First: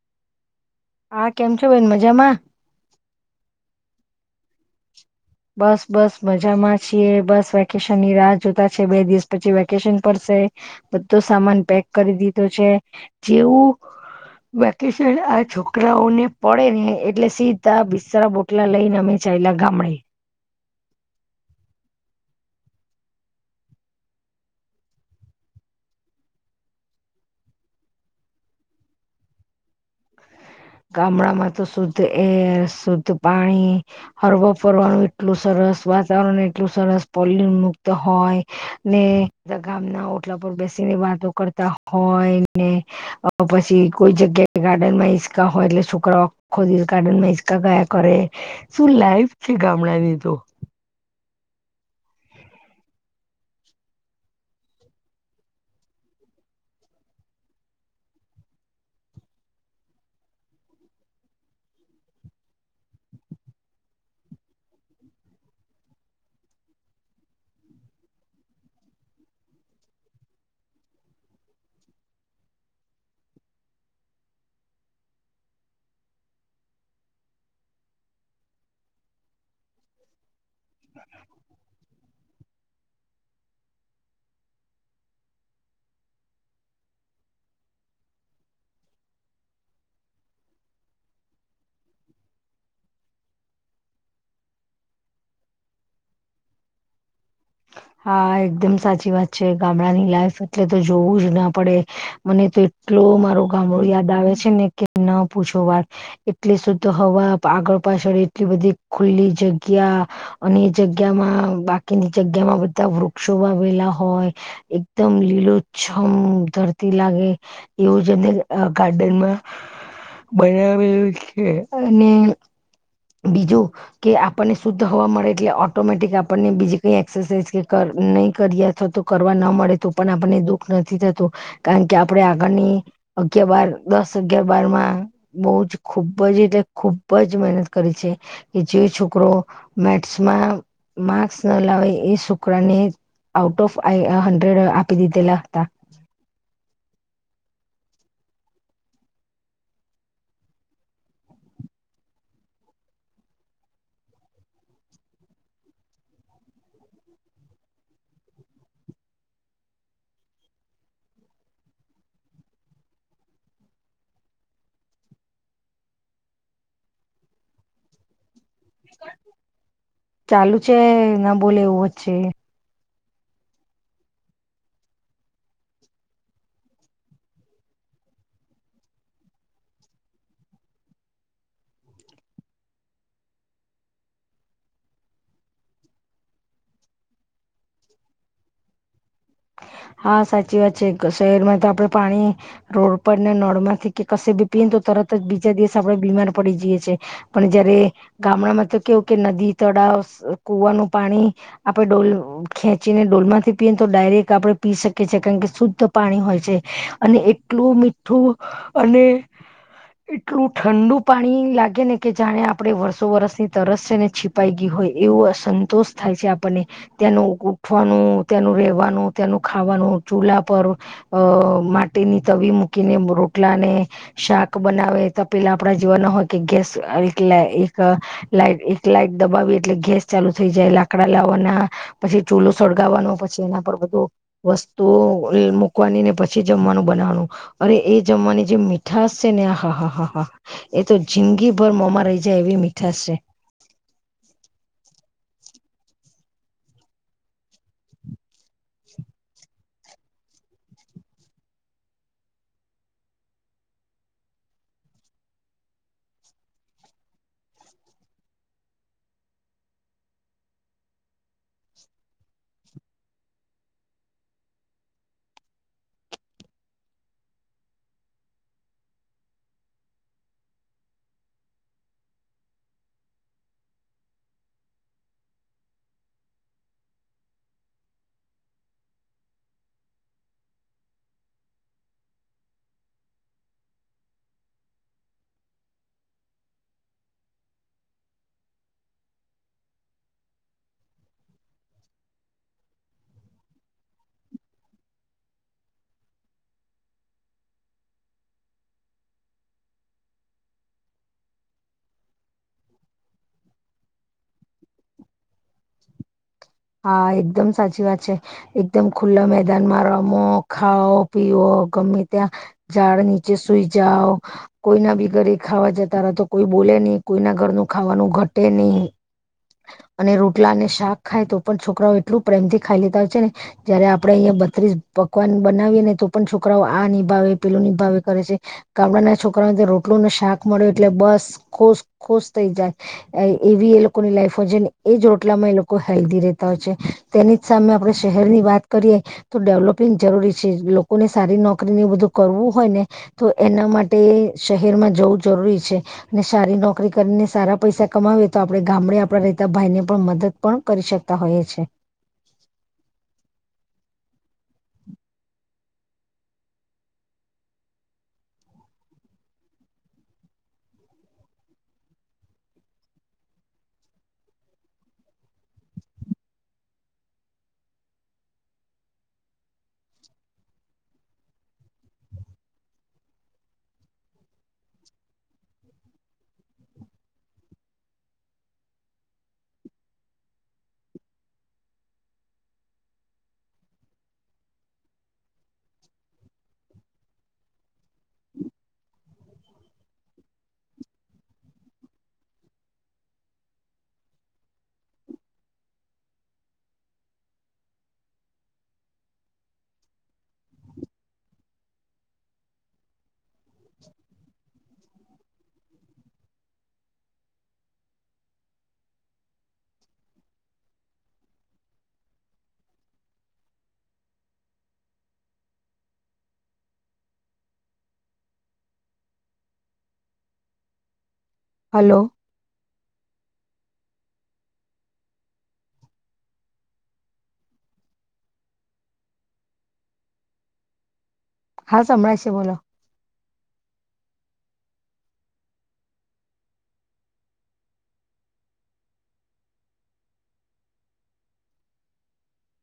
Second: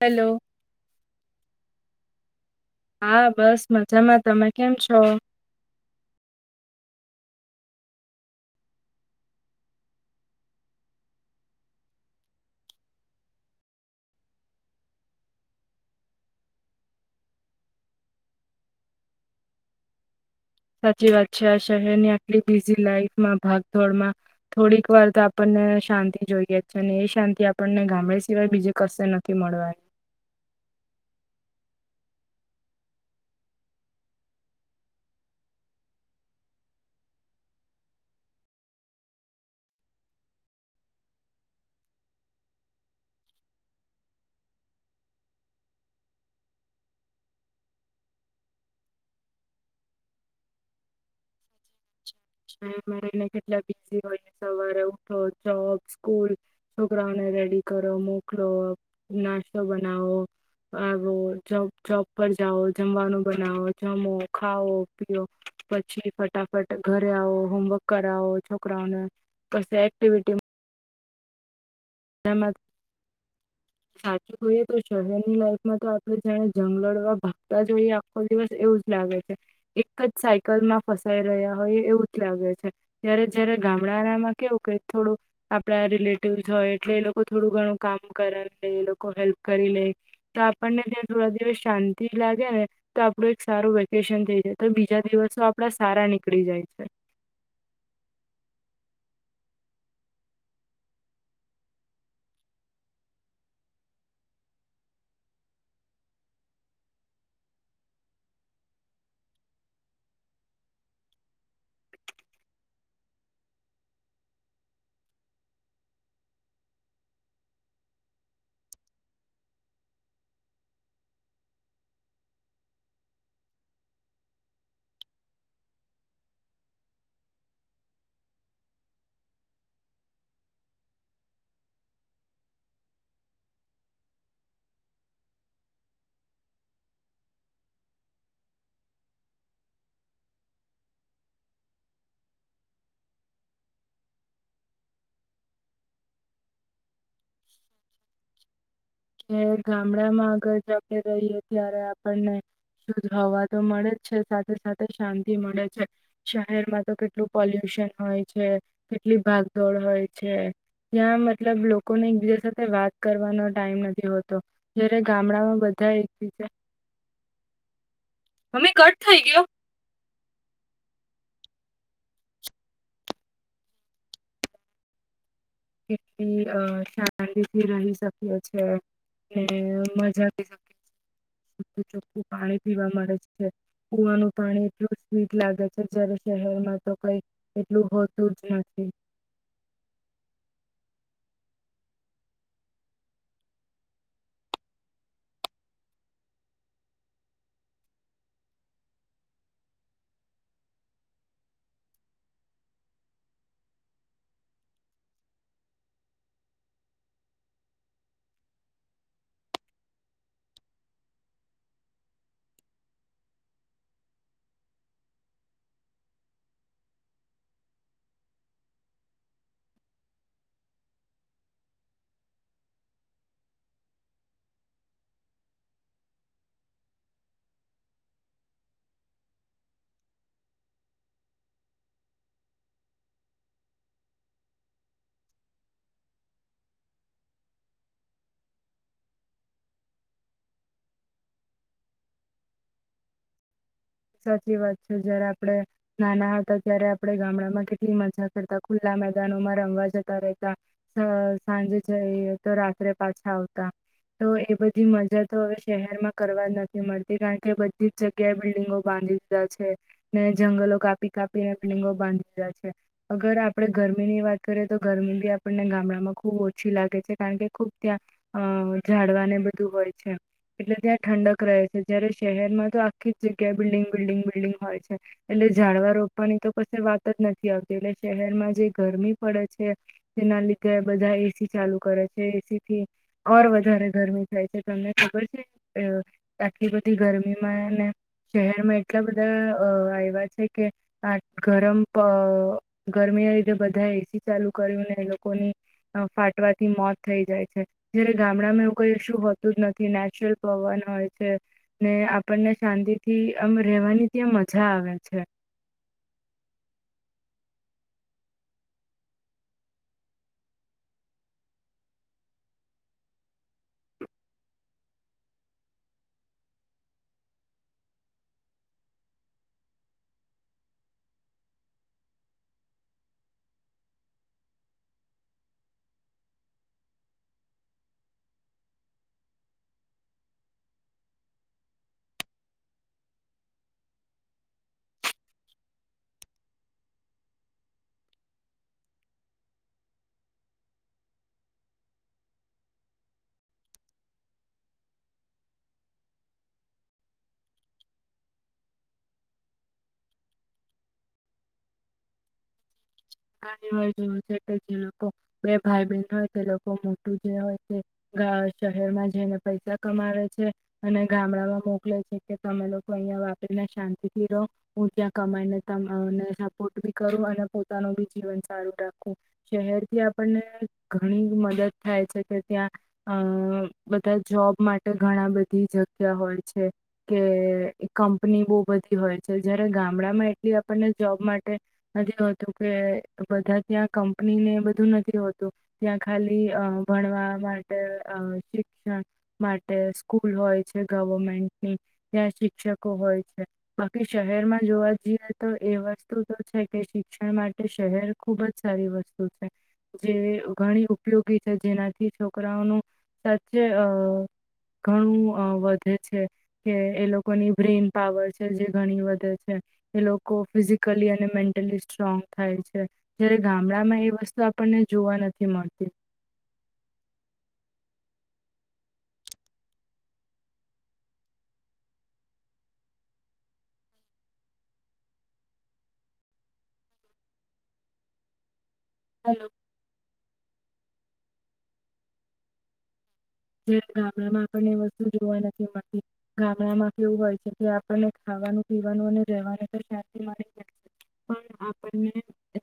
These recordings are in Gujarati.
હેલો. હા, કેમ છો બેન? મજામાં? હા, બસ મજામાં. તમે કેમ છો? બસ, બસ મજામાં છીએ, બસ વેકેશનની રાહ જોતા છે. બે દિવસ પછી વેકેશન પડશે. બધો સામાન પેક કરી દીધો છે. જેવું વેકેશન આ છોકરાઓને પડે ને, એટલે સીધા બિસ્તાર- બોટલા લઈને અમે ચયલા ગામડે. સાચી વાત છે, આ શહેરની આટલી બિઝી લાઈફમાં, ભાગદોડમાં થોડીક વાર તો આપણને શાંતિ જોઈએ છે, અને એ શાંતિ આપણને ગામડે સિવાય બીજ કશે નથી મળવાની. ગામડામાં તો શુદ્ધ એર, શુદ્ધ પાણી, હરવા-ફરવાનું એટલું સરસ વાતાવરણ, એટલું સરસ પોલયુ મુક્ત હોય ને. બધા ગામના ઓટલા પર બેસીને વાતો કરતા હોય ને, પછી કોઈ જગ્યાએ ગાર્ડનમાં હોય એટલે છોકરાખોદીલ ગાર્ડનમાં ગાયા કરે, શું લાઈફ છે ગામડાની તો! ને કેટલા બિઝી હોય-સવારે ઉઠો, જોબ, સ્કૂલ, છોકરાઓને રેડી કરો, મોકલો, નાસ્તો બનાવો, આવો જોબ પર જાઓ, જમવાનું બનાવો, જમો-ખાવો, પીઓ, પછી ફટાફટ ઘરે આવો, હોમવર્ક કરાવો છોકરાઓને, કશે એક્ટિવિટી સાચું હોઈએ તો શહેરની લાઈફમાં તો આપણે જાણે જંગલમાં ભાગતા જઈએ, આખો દિવસ એવું જ લાગે છે એક જ સાઈડ જગલમાં ફસાઈ રહ્યા હોય એવું જ લાગે છે. ત્યારે જયારે ગામડાનામાં કેવું કે થોડું આપડા રિલેટિવસ હોય. એટલે એ લોકો થોડું ઘણું કામ કરી લે, એ લોકો હેલ્પ કરી લે તો આપણને ત્યાં થોડા દિવસ શાંતિ લાગે ને, તો આપણું એક સારું વેકેશન થઈ જાય, તો બીજા દિવસો આપડા સારા નીકળી જાય છે. હા એકદમ સાચી વાત છે ગામડાની લાઈફ એટલે તો જોવું જ ના પડે મને તો એટલો મારો ગામડો યાદ આવે છે ને કે ન પૂછો વાત એટલી શુદ્ધ હવા આગળ પાછળ એટલી બધી ખુલ્લી જગ્યા અને એ જગ્યામાં બાકીની જગ્યામાં તા વૃક્ષો વાવેલા હોય એકદમ લીલોછમ ધરતી લાગે એવું જ અ ગાર્ડનમાં બનાવેલું છે અને બીજું કે આપણને શુદ્ધ હવા મળે એટલે ઓટોમેટિક આપણને બીજી કઈ એક્સરસાઇઝ કે કય નહી કરીયે તો તો કરવા ન મળે તો પણ આપણને દુઃખ નથી થતું કારણ કે આપણે આગળની અગિયાર બાર દસ અગિયાર બારમાં બહુ જ ખુબજ એટલે ખુબજ મહેનત કરી છે કે જે છોકરો મેથ્સમાં માર્ક્સ ના લાવે એ છોકરાને જ આઉટ ઓફ આઈ હડ્રેડ આપી દીધેલા હતા. કે ગામડામાં અગાળ આપણે રહીએ તયારે આપણને શુદ્ધ હવા તો મળે છે સાથે સાથે શાંતિ મળે છે શહેરમાં તો કેટલું પોલ્યુશન હોય છે કેટલી ભાગદોડ હોય છે ત્યાં મતલબ લોકોને એકબીજા સાથે વાત કરવાનો ટાઈમ નથી તે વો તો જય્યારે ગામડામાં બધા એકી છે ચાલુ છે. બોલ એવું જ છે અ શાંતિથી રહી શકીએ છે ને મજા થઈ શકે પાણી પીવા મળે છે કુવાનું પાણી એટલું સ્વીટ લાગે છે જયારે શહેરમાં તો કઈ એટલું હોતું જ નથી હા સાચી વાત છે શહેરમાં તો આપડે પાણી રોડ પર ને નળમાંથી કે કશે ભી પીયને તો તરત જ બીજા દિવસ આપણે બીમાર પડી જઈએ છે પણ જયારે ગામડામાં તો કેવું કે નદી તળાવ કુવાનું પાણી આપણે ડોલ ખેંચીને ડોલમાંથી પીએ ને તો ડાયરેક્ટ ક આપણે પી શકીએ કારણ કે શુદ્ધ પાણી હોય છે અને એટલું મીઠું અને એટલું ઠંડુ પાણી લાગે ને કે જાણે આપણે વર્ષો વરસની તરસ છે ને છીપાઈ ગી હોય એવું અસંતોષ થાય છે આપણને ત્યાંનું ઉઠવાનું ત્યાંનું રેવાનું ત્યાનું ખાવાનું ચૂલા પર અ માટીની તવી મૂકીને રોટલા ને શાક બનાવે ત પેલા આપડા ચુલા ના હોય કે ગેસ એટલ એક લાઈ એક લાાઈટ દબાવી એટલે ગેસ ચાલુ થઈ જાય લાકડા લાવવાના પછી ચૂલો સળગાવવાનો પછી એના પર બધું વસ્તુઓ મૂકવાની ને પછી જમવાનું બનાવવાનું અરે એ જમવાની જે મીઠાસ છે ને આ હા હા હા હા એ તો જિંદગીભર મોમાં રહી જાય એવી મીઠાશ છે. સાચી વાત છે જયારે આપડે નાના હતા ત્યારે આપણે ગામડામાં કેટલી મજા કરતા ખુલ્લા મેદાનોમાં રમવા જતા રેતા સા સાંજે જઈએ તો રાત્રે પાછા આવતા તો એ બધી મજા તો હવે શહેરમાં કરવા નથી મળતી કારણ કે બધી જ જગ્યાએ બિલ્ડિંગો બાંધી દીધા છે ને જંગલો કાપી કાપીને બિલ્ડીંગો બાંધી દીધા છે અગર આપણે ગરમીની વાત કરીએ તો ગરમી બી આપણને ગામડામાં ખુબ ઓછી લાગે છે કારણ કે ખુબ ત્યાં અ ઝાડવાને બધું હોય છે એટલે ત્યાં ઠંડક રહે છે જયારે શહેરમાં તો આખી જ જગ્યાએ બિલ્ડિંગ બિલ્ડિંગ બિલ્ડિંગ હોય છે એટલે ઝાડવા રોપવાની તો કશે વાત જ નથી આવતી એટલે શહેરમાં જે ગરમી પડે છે તેના લીધે બધા એસી ચાલુ કરે છે એસી થી ઓર વધારે ગરમી થાય છે તમને ખબર છે અ આટલી બધી ગરમીમાં ને શહેરમાં એટલા બધા અ આવ્યા છે કે આ ગરમ અ ગરમી ના લીધે બધા એસી ચાલુ કર્યું ને એ લોકોની ફાટવાથી મોત થઈ જાય છે જયારે ગામડામાં એવું કઈ શું હોતું જ નથી નેચરલ પવન હોય છે ને આપણને શાંતિ થી આમ રેવાની ત્યાં મજા આવે છે. હા એકદમ સાચી વાત છે એકદમ ખુલ્લા મેદાનમાં રમો ખાઓ પીઓ ગમે ત્યાં ઝાડ નીચે સુઈ જાઓ કોઈના બી ઘરે ખાવા જતા રહતો કોઈ બોલેની કોઈના ઘરનું ખાવાનું ઘટે નહી અને રોટલા અને શાક ખાય તો પણ છોકરાઓ એટલું પ્રેમથી ખાઈ લેતા હોય છે ને જયારે આપડે અહં બત્રીસ પકવાન બનાવીએ ને તો પણ છોકરાઓ આ નિભાવે પેલું નિભાવે કરે છે ગામડાના છોકરાઓને રોટલું ને શાક મળે એટલે બસ ખુશ ખુશ થઈ જાય એય એવી લોકોની લાઈફમાં છે ને એજ રોટલામાં એ લોકો હેલ્ધી રહેતા હોય છે તેની જ સામે આપણે શહેરની વાત કરીએ તો ડેવલોપિંગ જરૂરી છે લોકોને સારી નોકરીને બધું કરવું હોય ને તો એના માટે શહેરમાં જવું જરૂરી છે અને સારી નોકરી કરીને સારા પૈસા કમાવે તો આપ આપણે ગામડે આપણા રહેતા ભાઈને પણ મદદ પણ કરી શકતા હોઈએ છે. જે લોકો બે ભાઈ બહેન હોય તે લોકો મોટું જે હોય તે શહેરમાં જઈને પૈસા કમાવે છે અને ગામડામાં મોકલે છે કે તમે લોકો અહિયાં વાપરીને શાંતિથી રહો હું ત્યાં કમાઈને તમઅને સપોર્ટ બી કરું અને પોતાનું બી જીવન સારુ રાખવું શહેરથી આપણને ઘણી મદદ થાય છે કે ત્યાં અ બધા જોબ માટે ઘણા બધી જગ્યા હોય છે કે કંપની બહુ બધી હોય છે જયારે ગામડામાં એટલી આપણને જોબ માટે નથી હોતું કે બધા ત્યાં કંપનીને બધું નથી હોતું ત્યાં ખાલી અ ભણવા માટે અ શિક્ષણ માટે સ્કૂલ હોય છે ગવમેન્ટની ત્યાં શિક્ષકો હોય છે બાકી શહેરમાં જોવા જઈએ તો એ વસ્તુ તો છે કે શિક્ષણ માટે શહેર ખુબજ સારી વસ્તુ છે જે ઘણી ઉપયોગી છે જેનાથી છોકરાઓનું સા સાચે અ ઘણું અ વધે છે કે એ લોકોની બ્રેન પાવર છે જે ઘણી વધે છે એ લોકો ફિઝિકલી અને મેન્ટલી સ્ટ્રોંગ થાય છે. છે જયારે ગામડામાં એ વસ્તુ આપણને જોવા નથી મળતી. હાલો હલો હા સંભળાય શે બોલો છે ગામડામાં આપણને વસ્તુ જોવા નથી મળતી ગામડામાં કેવું હોય છે કે આપણને ખાવાનું પીવાનું અને રહેવાનું તો શાંતિ મળી જાય છે પણ આપણને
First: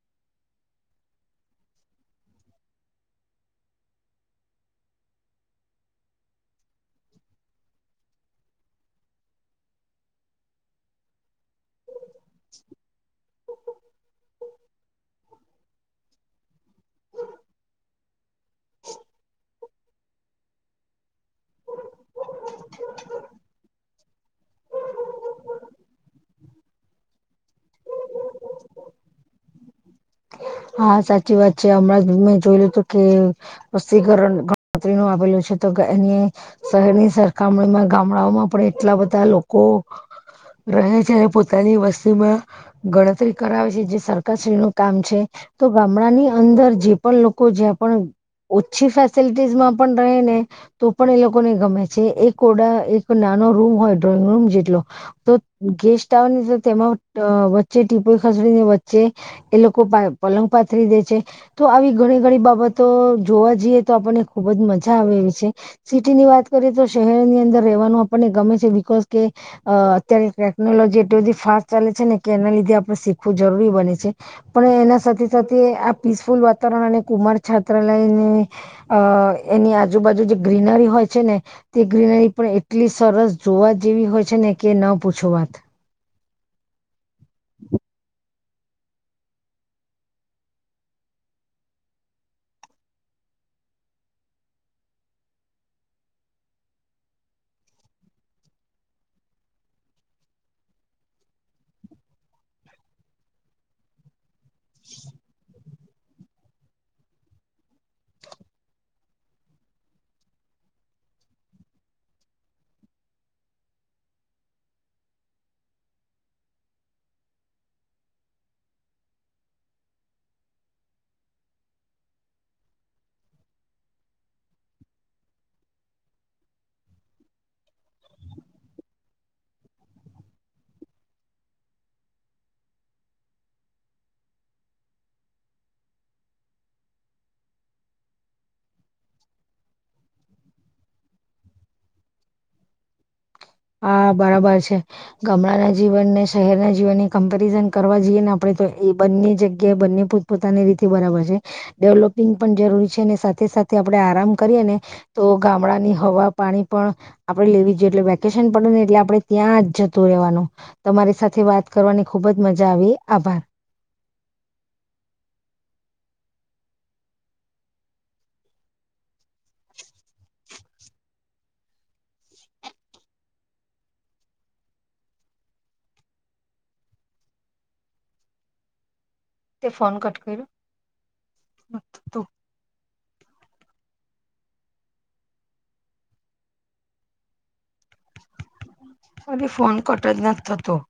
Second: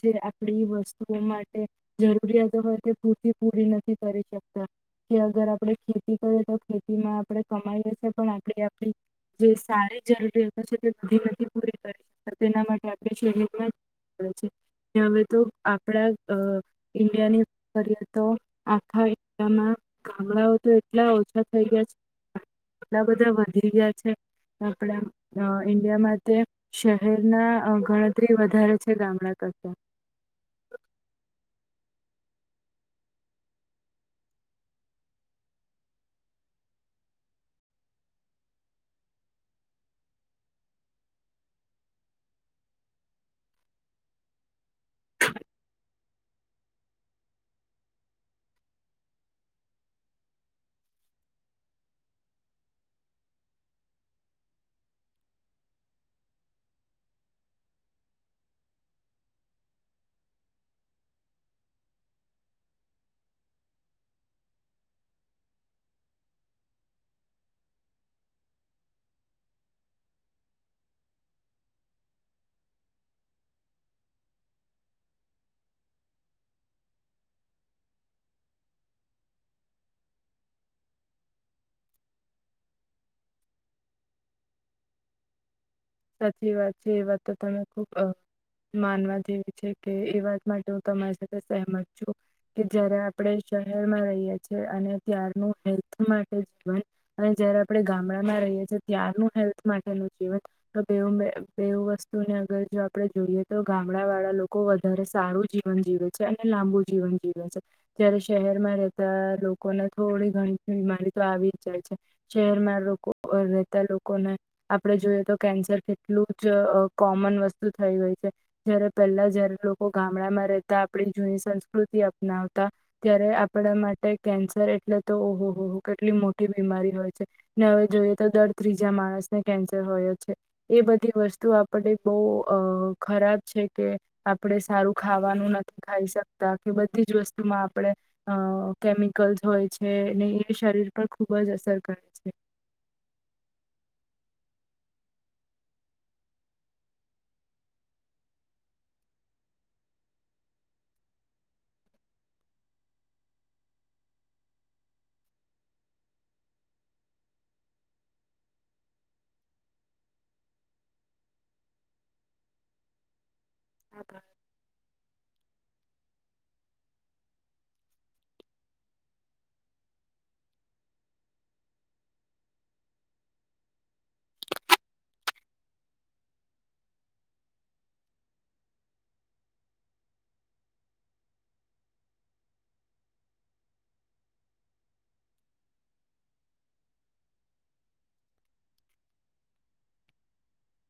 જે આપડી વસ્તુઓ માટે જરૂરિયાતો હોય તે પૂરતી પૂરી નથી કરી શકતા કે અગર આપણે ખેતી કરીએ તો ખેતીમાં આપણે કમાઈ છે પણ આપણે આપણી જે સારી જરૂરિયાતો છે તે ઘણી બધી પૂરી કરી તેના માટે આપણે શહેરમાં જ હવે તો આપણા અ ઈન્ડિયાની વાત કરીએ તો આખા ઇન્ડીયા માં ગામડાઓ તો એટલા ઓછા થઈ ગયા છે એટલા બધા વધી ગયા છે આપણા અ ઈન્ડિયામાં તે શહેરના અ ગણતરી વધારે છે ગામડા કરતા હા સાચી વાત છે હમણાં જ મેં જોયલું હતું કે વસ્તીકરણ ગણતરીનું આવેલું છે તો એની શહેરની સરખામણીમાં ગામડાઓમાં પણ એટલા બધા લોકો રહે છે પોતાની વસ્તીમાં ગણતરી કરાવે છે જે સરકારશ્રીનું કામ છે. તો ગામડાની અંદર જે પણ લોકો જ્યાં પણ ઓછી ફેસિલિટીસમાં પણ રહે ને તો પણ એ લોકોને ગમે છે એક ઓડા એક નાનો રૂમ હોય ડ્રોઈંગ રૂમ જેટલો તો ગેસ્ટ આવે તો તેમાં અ વચ્ચે ટીપોઈ ખસેડીને વચ્ચે એ લોકો પા પલંગ પાથરી દે છે તો આવી ઘણી ઘણી બાબતો જોવા જઈએ તો આપણને ખુબ જ મજા આવે એવી છે સિટીની વાત કરીએ તો શહેરની અંદર રહેવાનું આપણને ગમે છે બિકોઝ કે અ અત્યારે ટેકનોલોજી એટલી બધી ફાસ્ટ ચાલે છે ને કે એના લીધે આપણે શીખવું જરૂરી બને છે પણ એના સાથે સાથે સાથે આ પીસફુલ વાતાવરણ અને કુમાર છાત્રાલયની અ એની આજુબાજુ જે ગ્રીનરી હોય છે ને તે ગ્રીનરી પણ એટલી સરસ જોવા જેવી હોય છે ને કે ન પૂછ વાત સાચી વાત છે એ વાત તો તમે ખૂબ અ માનવા જેવી છે કે એ વાત માટે હું તમારી સાથે સેહમત છું કે જયારે આપણે શહેરમાં રહીએ છે અને ત્યારનું હેલ્થ માટે જીવન અને જયારે આપણે ગામડામાં રહીએ છીએ ત્યારનું હેલ્થ માટેનું જીવન બેવ મે બેવ વસ્તુને અગર જો આપડે જોઈએ તો ગામડા વાળા લોક કો વધારે સારું જી જીવન જીવે છે અને લાંબુ જીવન જીવે છે ત્યારે શહેરમાં રહેતા લોકોને થોડી ઘણી બીમારી તો આવી જ જાય છે શહેરમાં લોકો રહેતા લોકોને આપડે જોઈએ તો કેન્સર એટલું જ અ કોમન વસ્તુ થઈ હોય છે જયારે પહેલા જયારે લોકો ગામડામાં રહેતા આપણી જૂની સંસ્કૃતિ અપનાવતા ત્યારે આપણા માટે કેન્સર એટલે તો ઓહો હોહો કેટલી મોટી બીમારી હોય છે ને હવે જોઈએ તો દર ત્રીજા માણસને કેન્સર હોય જ છે. એ બધી વસ્તુ આપણે બહુ ખરાબ છે કે આપણે સારું ખાવાનું નથી ખાઈ શકતા કે બધી જ વસ્તુમાં આપણે અ કેમિકલ્સ હોય છે ને એ શરીર પર ખૂબ જ અસર કરે છે હ બરાબર છે ગામડાના જીવન ને શહેરના જીવનને કમ્પેરિઝન કરવા જઈએ ને આપડણે તો એ બંને જગ્યાએ બંને પોતપોતાની રીતે બરાબર છે ડેવલોપિંગ પણ જરૂરી છે સાથે સાથે આપડે આરામ કરીએ ને તો ગામડાની હવા પાણી પણ આપડે લેવી જોઈએ એટલે વેકે ડ એટલે આપણે ત્યાં જ જતું રહેવાનું તમારી સાથે વાત કરવાની ખુબ જ મજા આવી આભાર હા હા તે ફોન કટ કર્યું એલી ફોન કટ જ નથી થતો